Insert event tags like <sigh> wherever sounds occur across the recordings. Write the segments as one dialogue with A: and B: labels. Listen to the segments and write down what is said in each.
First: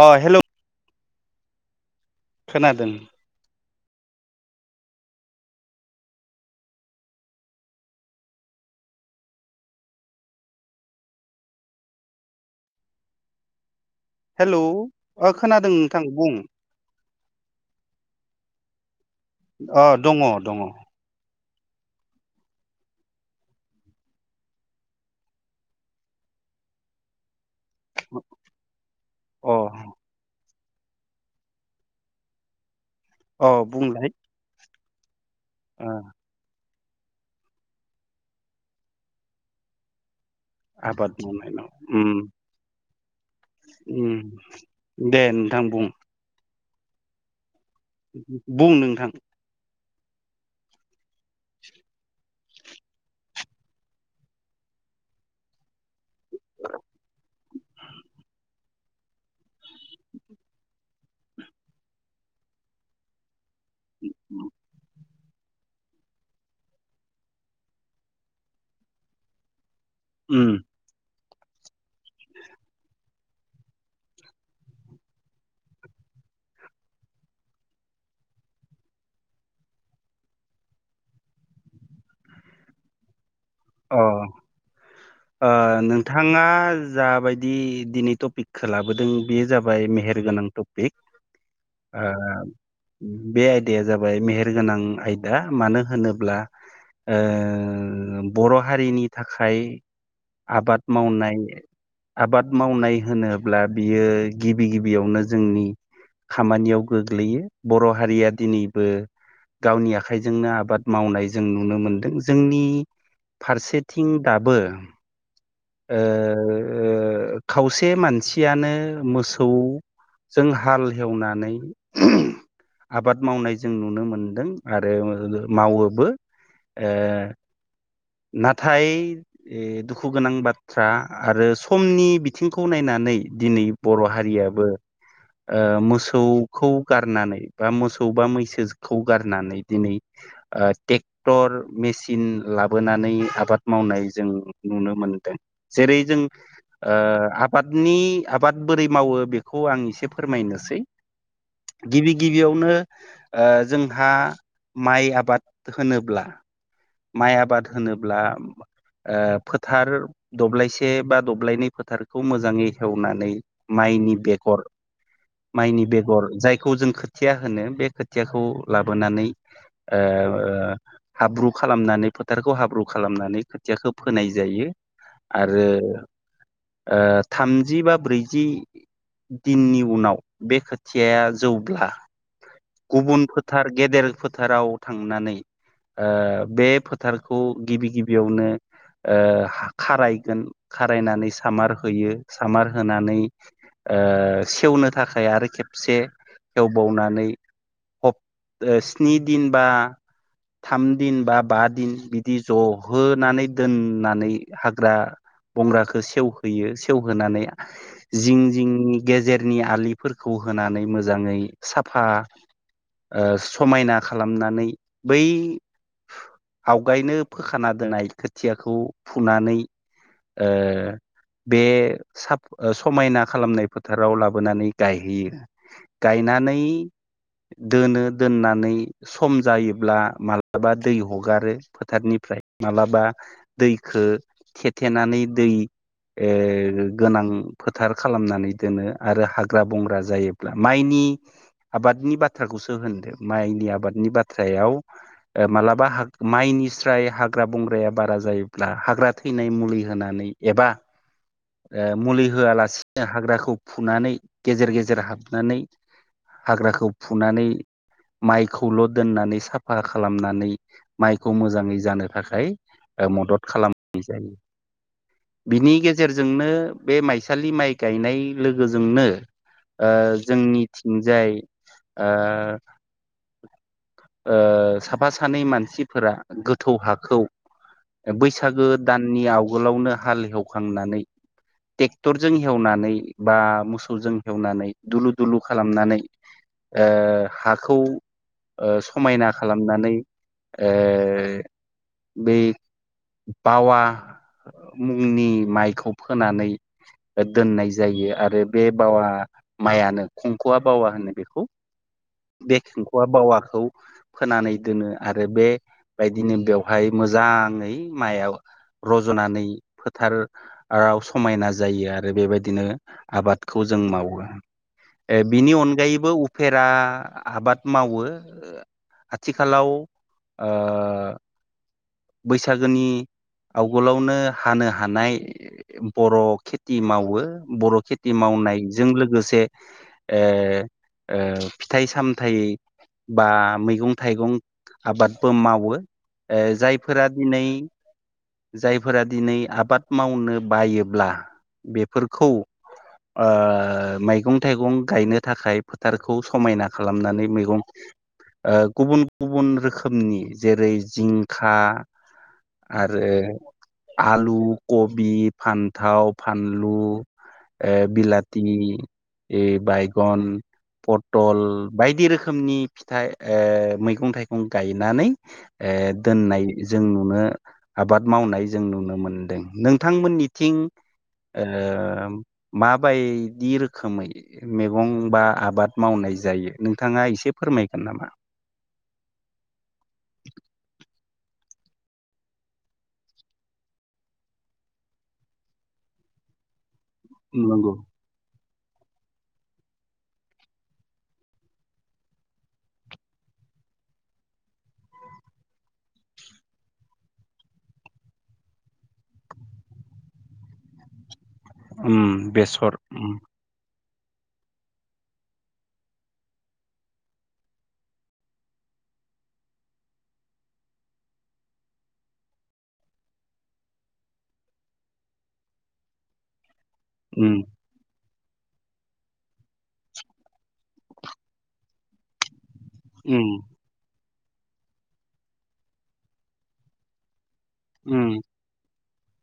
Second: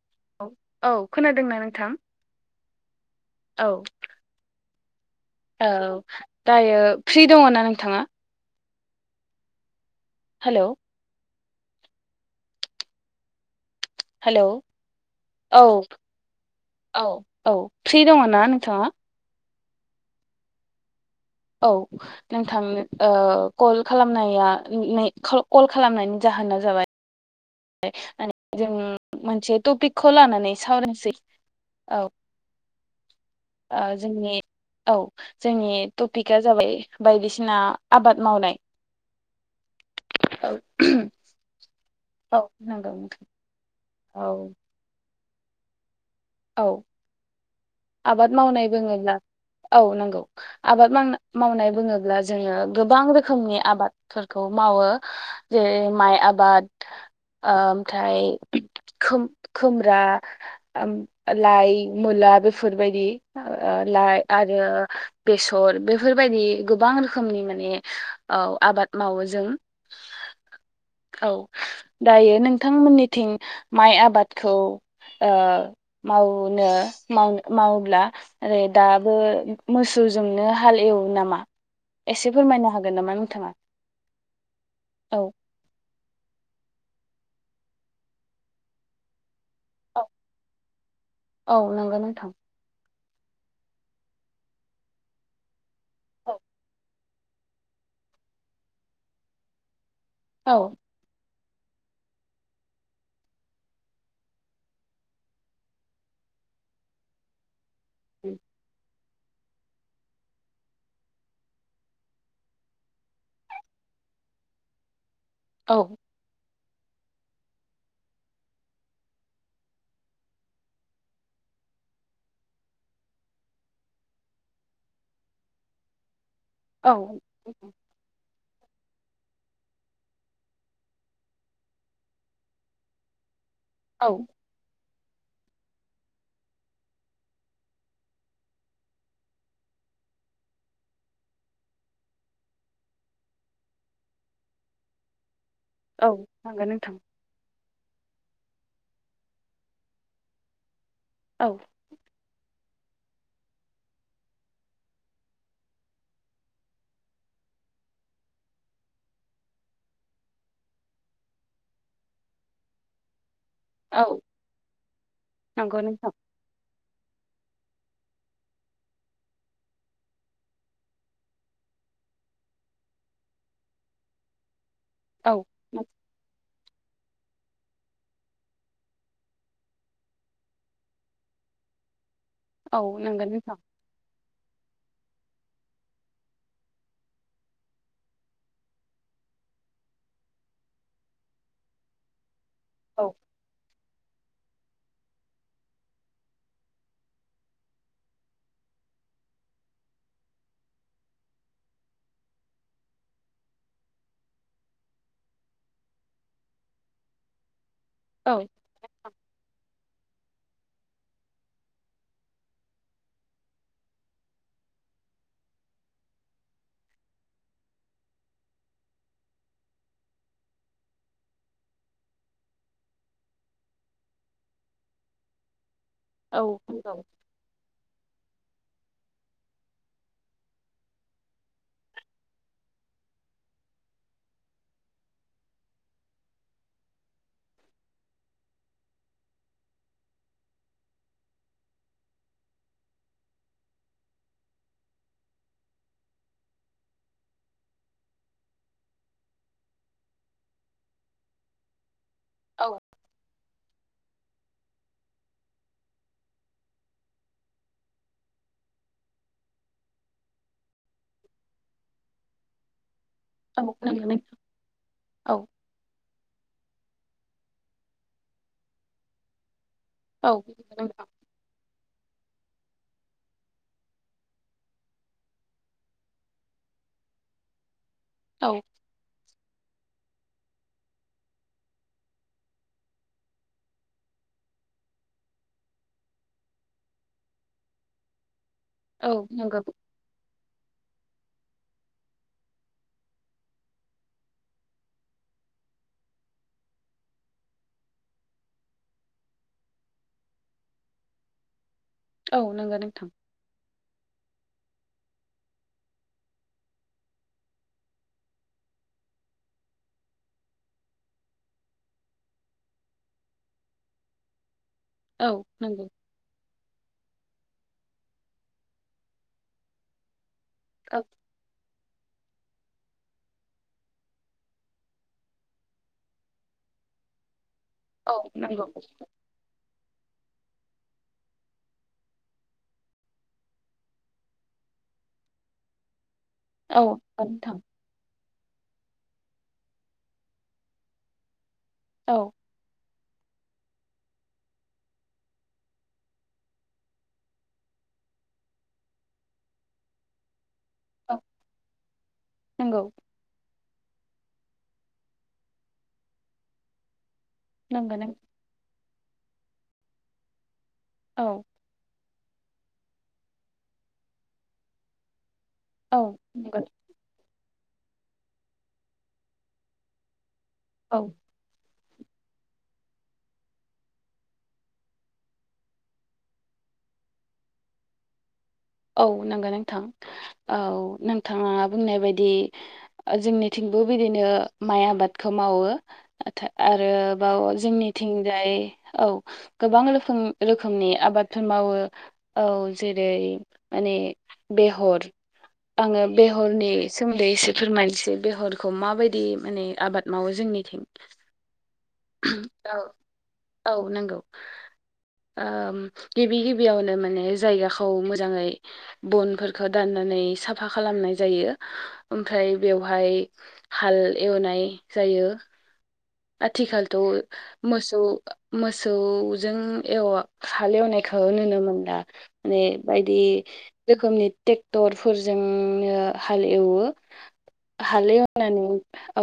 A: अ hello
B: औ औ खोनादोंना नोंथां?
A: खोनादों।
B: औ औ दायो फ्रि दङ ना नोंथाङा? हेलौ
A: हेलौ
B: औ
A: खोनादों नोंथां बुं।
B: औ औ फ्रि दङ ना नोंथाङा?
A: अ दङ दङ।
B: औ नोंथांनो कल खालामनाया कल खालामनायनि जाहोन। जाबाय
A: अ
B: मोनसे तफिकखौ लानानै सावरायसै औ।
A: औ
B: ओ
A: बुंलाय।
B: जोंनि औ जोंनि
A: ओ
B: टपिकआ जाबाय बायदिसिना आबाद मावनाय।। औ
A: आबाद मावनाय उम
B: औ नंगौ नोंथां
A: उम
B: औ
A: दे नोंथां बुं।
B: औ आबाद मावनाय
A: बुं नोंथां
B: बुङोब्ला औ नांगौ आबाद माव मावनाय बुङोब्ला जोङो गोबां रोखोमनि आबादफोरखौ माव मावो जेरै माइ आबाद ओमफ्राय खुमब्रा लाइ मुला बेफोरबायदि लाइ आरो बेसर बेफोरबायदि गोबां रोखोमनि माने औ आबाद मावो जों।
A: उम
B: औ दायो नोंथांमोननिथिं माइ आबादखौ ओ मावनो माव-माव-मावोब्ला ओरै दाबो मोसौ जोंनो हालेव नामा। एसे फोरमायनो हागोन नामा नोंथाङा?
A: अ ओ
B: औ
A: नों नोंथाङा जाबायदि दिनै टपिकखौ लाबोदों बे जाबाय मेहेरगोनां टपिक
B: औ नंगौ
A: ओ
B: नोंथां
A: बे आयदाया जाबाय मेहेर गोनां आयदा मानो
B: औ
A: होनोब्ला ओ बर' हारिनि थाखाय
B: औ
A: आबाद मावनाय आबाद मावनाय होनोब्ला बियो गिबि गिबियावनो जोंनि खामानियाव गोग्लैयो बर' हारिया दिनैबो गावनि आखाइजोंनो आबाद मावनाय जों नुनो मोनदों जोंनि फारसेथिं दाबो
B: औ
A: ओ ओ खावसे मानसियानो मोसौ जों हाल एवनानै आबाद मावनाय जों नुनो मोनदों आरो मावोबो ओ
B: औ
A: नाथाय दुखु गोनां बाथ्रा बाथ्रा आरो समनि बिथिंखौ नायनानै दिनै बर' हारियाबो
B: <inaudible>
A: ओ मोसौखौ गारनानै बा मोसौ बा मैसोखौ गारनानै दिनै ओ ट्रेक्टर मेसिन लाबोनानै आबाद मावनाय जों नुनो मोनदों जेरै
B: औ
A: जों
B: नंगौ
A: ओ
B: नोंथां
A: आबादनि आबाद बोरै मावो बेखौ आं एसे फोरमायनोसै
B: औ
A: गिबि गिबियावनो ओ जोंहा माइ आबाद होनोब्ला माइ आबाद होनोब्ला ओ फोथार दब्लायसे बा दब्लायनै फोथारखौ मोजाङै हेवनानै
B: औ
A: माइनि बेगर,
B: नंगौ
A: माइनि
B: नोंथां
A: बेगर जायखौ खौ जों खोथिया होनो, बे खोथियाखौ लाबोनानै ओ हाब्रु खालामनानै फोथारखौ हाब्रु खालामनानै खोथियाखौ फोनाय जायो
B: औ
A: आरो थामजि बा ब्रैजि दिननि उनाव बे खोथिया या जौब्ला
B: औ नंगौ
A: गुबुन
B: नोंथां
A: फोथार गेदेर फोथाराव थांनानै ओ बे फोथारखौ गिबि गिबियावनो ओ खारायगोन खारायनानै सामार होयो, सामार
B: औ
A: होनानै ओ सेवनो थाखाय आरो खेबसे एवबावनानै स्नि दिन बा थाम दिन बा बा दिन बिदि जहोनानै दोननानै हाग्रा बंग्राखौ सेवहोयो, सेवहोनानै
B: औ
A: जिं जिंनि गेजेरनि आलिफोरखौ खौ होनानै मोजाङै साफा ओ समायना खालामनानै बै आवगायनो फोखाना दोननाय खोथियाखौ फुनानै ओ बे साप समायना खालामनाय फोथाराव लाबोनानै गायहैयो।
B: औ
A: गायनानै
B: नंगौ
A: दोनो दोननानै सम जायोब्ला मालाबा दै हगारो। हगारो फोथारनिफ्राय मालाबा दैखौ थेथेनानै दै ओ गोनां फोथार खालामनानै दोनो आरो हाग्रा बंग्रा जायोब्ला माइनि आबादनि बाथ्राखौसो होनदो, माइनि आबादनि बाथ्रायाव मालाबा ह माइनि स्राय हाग्रा बंग्राया बारा जायोब्ला हाग्रा थैनाय मुलि होनानै एबा ओ मुलि
B: औ
A: होआलासिनो हाग्राखौ फुनानै गेजेर गेजेर हाबनानै हाग्राखौ फुनानै माइखौल' दोननानै साफा खालामनानै माइखौ मोजाङै जानो थाखाय मदद
B: औ
A: खालामनाय
B: नंगौ नोंथां।
A: जायो।
B: औ
A: बिनि गेजेराव गेजेरजोंनो बे माइसालि माइ गायनाय लोगोजोंनो ओ
B: औ नोंथां।
A: जोंनिथिंजाय ओ <inaudible> ओ साफा सानै मानसि फोरा गोथौ हाखौ
B: औ
A: बैसागो दाननि आव आगोलावनो हालेवखांनानै ट्रेक्टरजों हेवनानै बा मोसौजों हेवनानै दुलु दुलु खालामनानै ओ हाखौ ओ
B: औ
A: समायना
B: नंगौ
A: खालामनानै ओ बेै बावा मुंनि माइखौ फोनानै दोननाय जायो आरो बे बावा माइयानो खंख'आ बावा होनो बेखौ
B: औ
A: बे
B: नंगौ
A: खंखु'आ
B: नोंथां
A: बावाखौ फोनानै दोनो आरो बेबायदिनो बेवहाय मोजाङै माइआव रज'नानै फोथार समायना जायो आरो बेबायदिनो आबादखौ जों मावो ए
B: औ
A: बिनि
B: नंगौ
A: अनगायैबो फेरा आबाद मावो, आथिखालाव ओ
B: औ
A: बैसागोनि आवगोलावनो हानो हानाय बर' खेथि मावो। बर' खेथि
B: औ नंगौ
A: मावनायजों लोगोसे ओ ओ फिथाइ सामथाय बा मैगं थाइगं आबादबो मावो
B: औ
A: जायफोरा दिनै
B: नोंथां
A: जायफोरा दिनै आबाद मावनो बायोब्ला
B: औ
A: बेफोरखौ ओ मैगं थाइगं गायनो थाखाय फोथारखौ समायना खालामनानै मैगं गुबुन गुबुन रोखोमनि जेरै
B: औ
A: जिंखा
B: नंगौ
A: आरो आलु कबि फानथाव फानलु ए
B: नंगौ नों
A: बिलाथि ए बायगन पथल
B: औ
A: बायदि रोखोमनि फिथाइ मैगं थाइगं गायनानै
B: औ
A: दोननाय
B: नंगौ
A: जों नुनो आबाद मावनाय जों नुनो मोनदों नोंथांमोननिथिं
B: औ
A: माबायदि रोखोमै मैगं बा आबाद मावनाय जायो नोंथाङा एसे फोरमायगोन नामा
B: औ नंगौ नोंथां औ नोंथाङा बुंनाय बायदि जोंनिथिंबो बिदि नो माइ आबादखौ मावो आरोबाव
A: नंगौ
B: जोंनिथिंजाय औ गोबां रोखोम रोखोमनि आबादफोर मावो औ जेरै माने बेहर आङो बेहरनि सोमोन्दै एसे फोरमायनोसै बेहरखौ माबायदि माने आबाद मावो जों निथिं
A: उम बेसर उम
B: औ नंगौ गिबि गिबियावनो माने जायगाखौ मो- जाङै बनफोरखौ दाननानै साफा खालामनाय जायो ओमफ्राय बेवहाय हाल एवनाय जायो आथिखालथ'
A: उम
B: मोसौ मोसौजों हाल एवनायखौ नुनो मोनला माने बायदि
A: उम
B: रोखोमनि ट्रेक्टरफोरजोंनो हाल एवो
A: उम
B: हालेवनानै औ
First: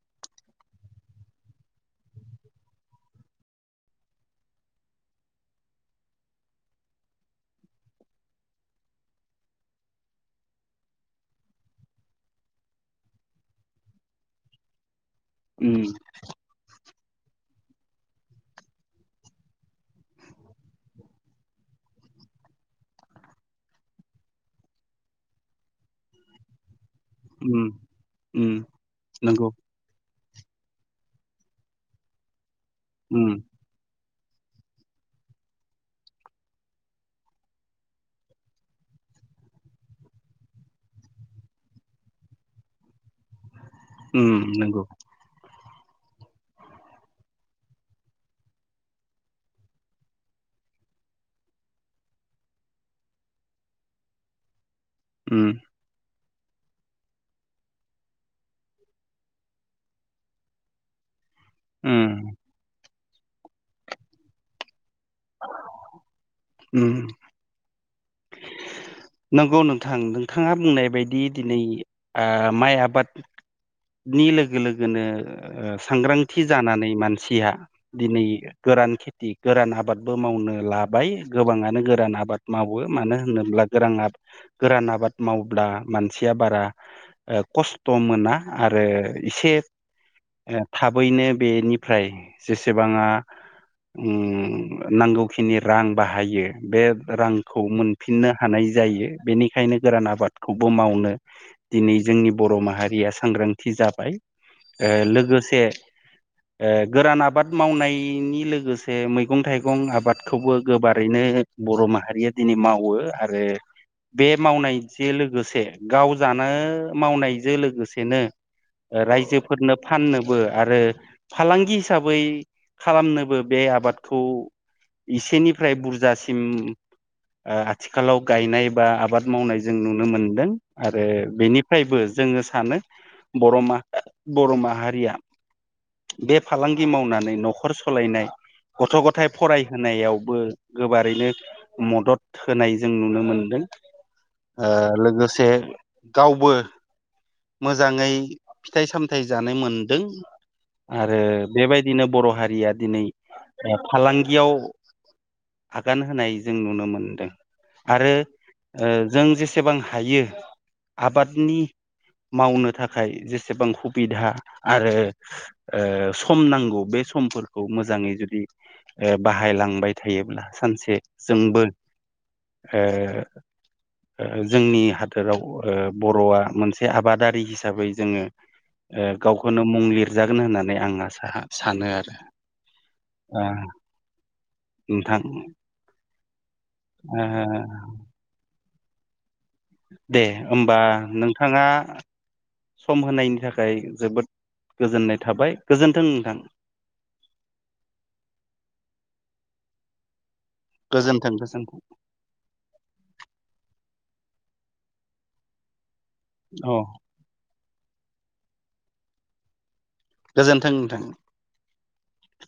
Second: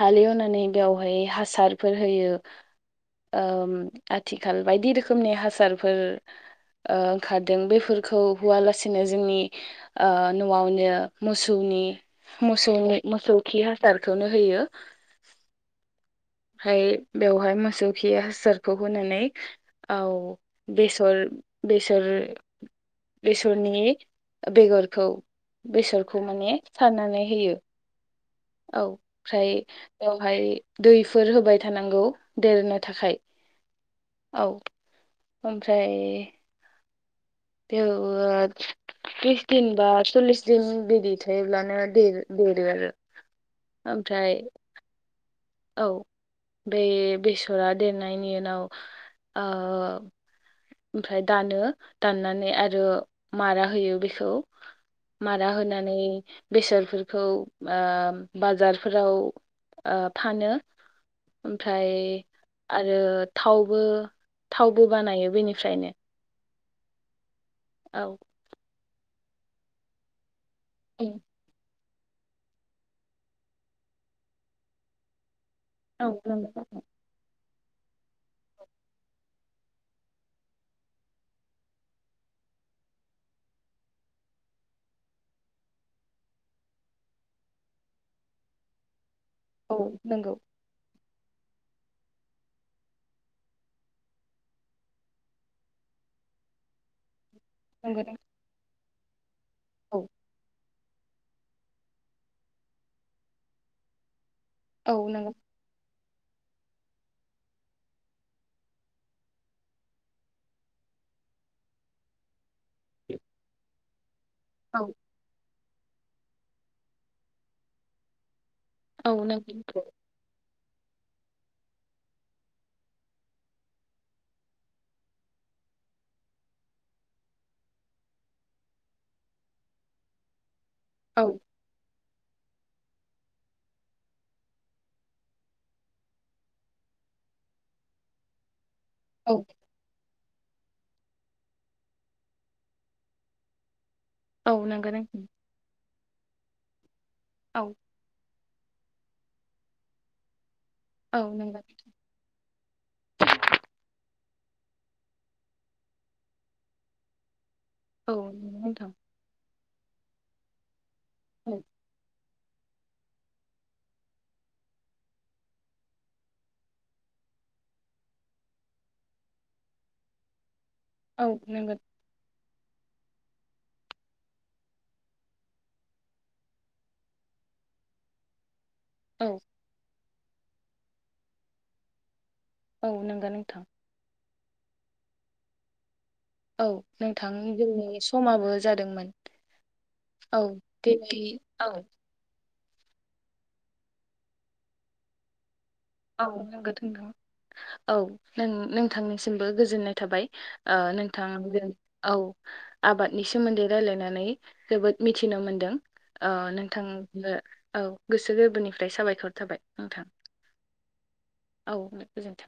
B: हालेवनानै बेवहाय हासारफोर होयो ओम आथिखाल बायदि रोखोमनि हासारफोर ओंखारदों बेफोरखौ होआलासेनो जोंनि न'आवनो मोसौ नि मोसौ मोसौ खि हासारखौनो होयो।
A: उम।
B: फाय बेवहाय मोसौ खि हासारखौ होनानै औ बेसर बेसर बेसरनि बेगरखौ बेसरखौ माने सारनानै होयो।
A: उम उम
B: औ
A: नंगौ
B: ओमफ्राय बेवहाय दैफोर होबाय थानांगौ। देरनो थाखाय।
A: उम
B: औ ओमफ्राय <unintelligible> बिस दिन बा सल्लिस दिन बिदि थायोब्लानो दे-देरो आरो।
A: उम
B: ओमफ्राय
A: नंगौ।
B: औ। बे बेसरा देरनायनि उनाव ओ ओमफ्राय दानो, दाननानै आरो मारा होयो बेखौ।
A: उम
B: मारा होनानै बेसरफोरखौ ओ बाजारफोराव ओ फानो। ओमफ्राय
A: उम
B: आरो थावबो थावबो बानायो बेनि फ्रायनो।
A: <inaudible>
B: औ।
A: नंगौ नोंथां, नोंथाङा बुंनाय बायदि दिनै आ माइ आबादनि लोगो लोगोनो
B: औ
A: सांग्रांथि
B: नंगौ
A: जानानै मानसिया दिनै गोरान खेथि गोरान आबाद बो मावनो लाबाय। गोबाङानो गोरान आबाद मावो। मानो होनोब्ला गोरां आ गोरान आ बाद मावब्ला मानसिया बारा ओ कस्त' मोना आरो इसे
B: औ नंगौ
A: थाब बैनो बेनिफ्राय जेसेबाङा उम नांगौखिनि रां बाहायो बे रांखौ
B: नंगौ नोंथां
A: मोनफिननो हानाय जायो। बेनि खायनो
B: औ
A: गोरान आबादखौबो मावनो दिनै जोंनि बर' माहारिया सांग्रांथि जाबाय। ओ
B: औ नंगौ
A: लोगोसे ओ गोरान आबाद मावनायनि लोगोसे मै गं थाइगं आबादखौबो गोबारैनो बर' माहारिया दिनै मावो आरो बे
B: औ
A: मावनायजे लोगोसे गाव जानो मावनायजो लोगोसेनो ओ
B: औ
A: रायजोफोरनो
B: नंगौ
A: फाननोबो आरो फालांगि हिसाबै खालामनोबो बे आबाद खौ इसेनिफ्राय बुरजासिम ओ आथिखालाव गायनाय बा आबाद मावनाय जों नुनो मोनदों। आरो
B: औ
A: बेनिफायबो जोङो सानो बर' मा बर' माहारिया बे फालांगि मावनानै न'खर सलायनाय गथ' गथाय
B: औ
A: फरायहोनायाव बो गोबारैनो मदद होनाय जों नुनो मोनदों।
B: औ
A: ओ
B: नंगौ नोंथां
A: लोगोसे गावबो
B: औ
A: मोजाङै फिथाइ सामथाइ जानो मोनदों आरो
B: औ नंगौ
A: बेबायदिनो बर' हारिया दिनै फालांगियाव आगान होनाय जों नुनो मोनदों। आरो
B: औ नंगौ
A: ओ
B: नोंथां
A: जों जेसेबां हायो
B: औ
A: आबादनि मावनो थाखाय जेसेबां हुबिधा आरो सम नांगौ बे समफोरखौ मोजाङै जुदि बाहायलांबाय थायोब्ला सानसे
B: औ
A: जोंबो
B: नंगौ
A: ओ जोंनि हादोराव ओ बर'आ मोनसे आबादारि हिसाबै जोङो ओ
B: औ
A: गावखोनो मुं लिर नुजागोन होननानै आं आसा सानो आरो।
B: औ नंगौ
A: ओ
B: नोंथां।
A: नोंथां।
B: औ
A: ओ
B: नोंथां जोंनि समाबो जादोंमोन।
A: दे
B: औ
A: होमबा
B: दिनै
A: नोंथाङा
B: औ
A: सम होनायनि थाखाय जोबोद गोजोननाय थाबाय। गोजोन्थों
B: औ
A: नोंथां
B: नोंगौ नोंथां औ नों नोंथांनिसिमबो गोजोननाय थाबाय। ओ
A: गोजोन्थों
B: नोंथांजों
A: गोजोन्थों
B: औ आबादनि सोमोन्दै रायलायनानै नै जोबोद मिथिनो मोनदों ओ
A: औ
B: नोंथांनो औ गोसो गोरबोनिफ्राय साबायखर थाबाय नोंथां।
A: गोजोन्थों नोंथां।
B: औ गोजोन्थों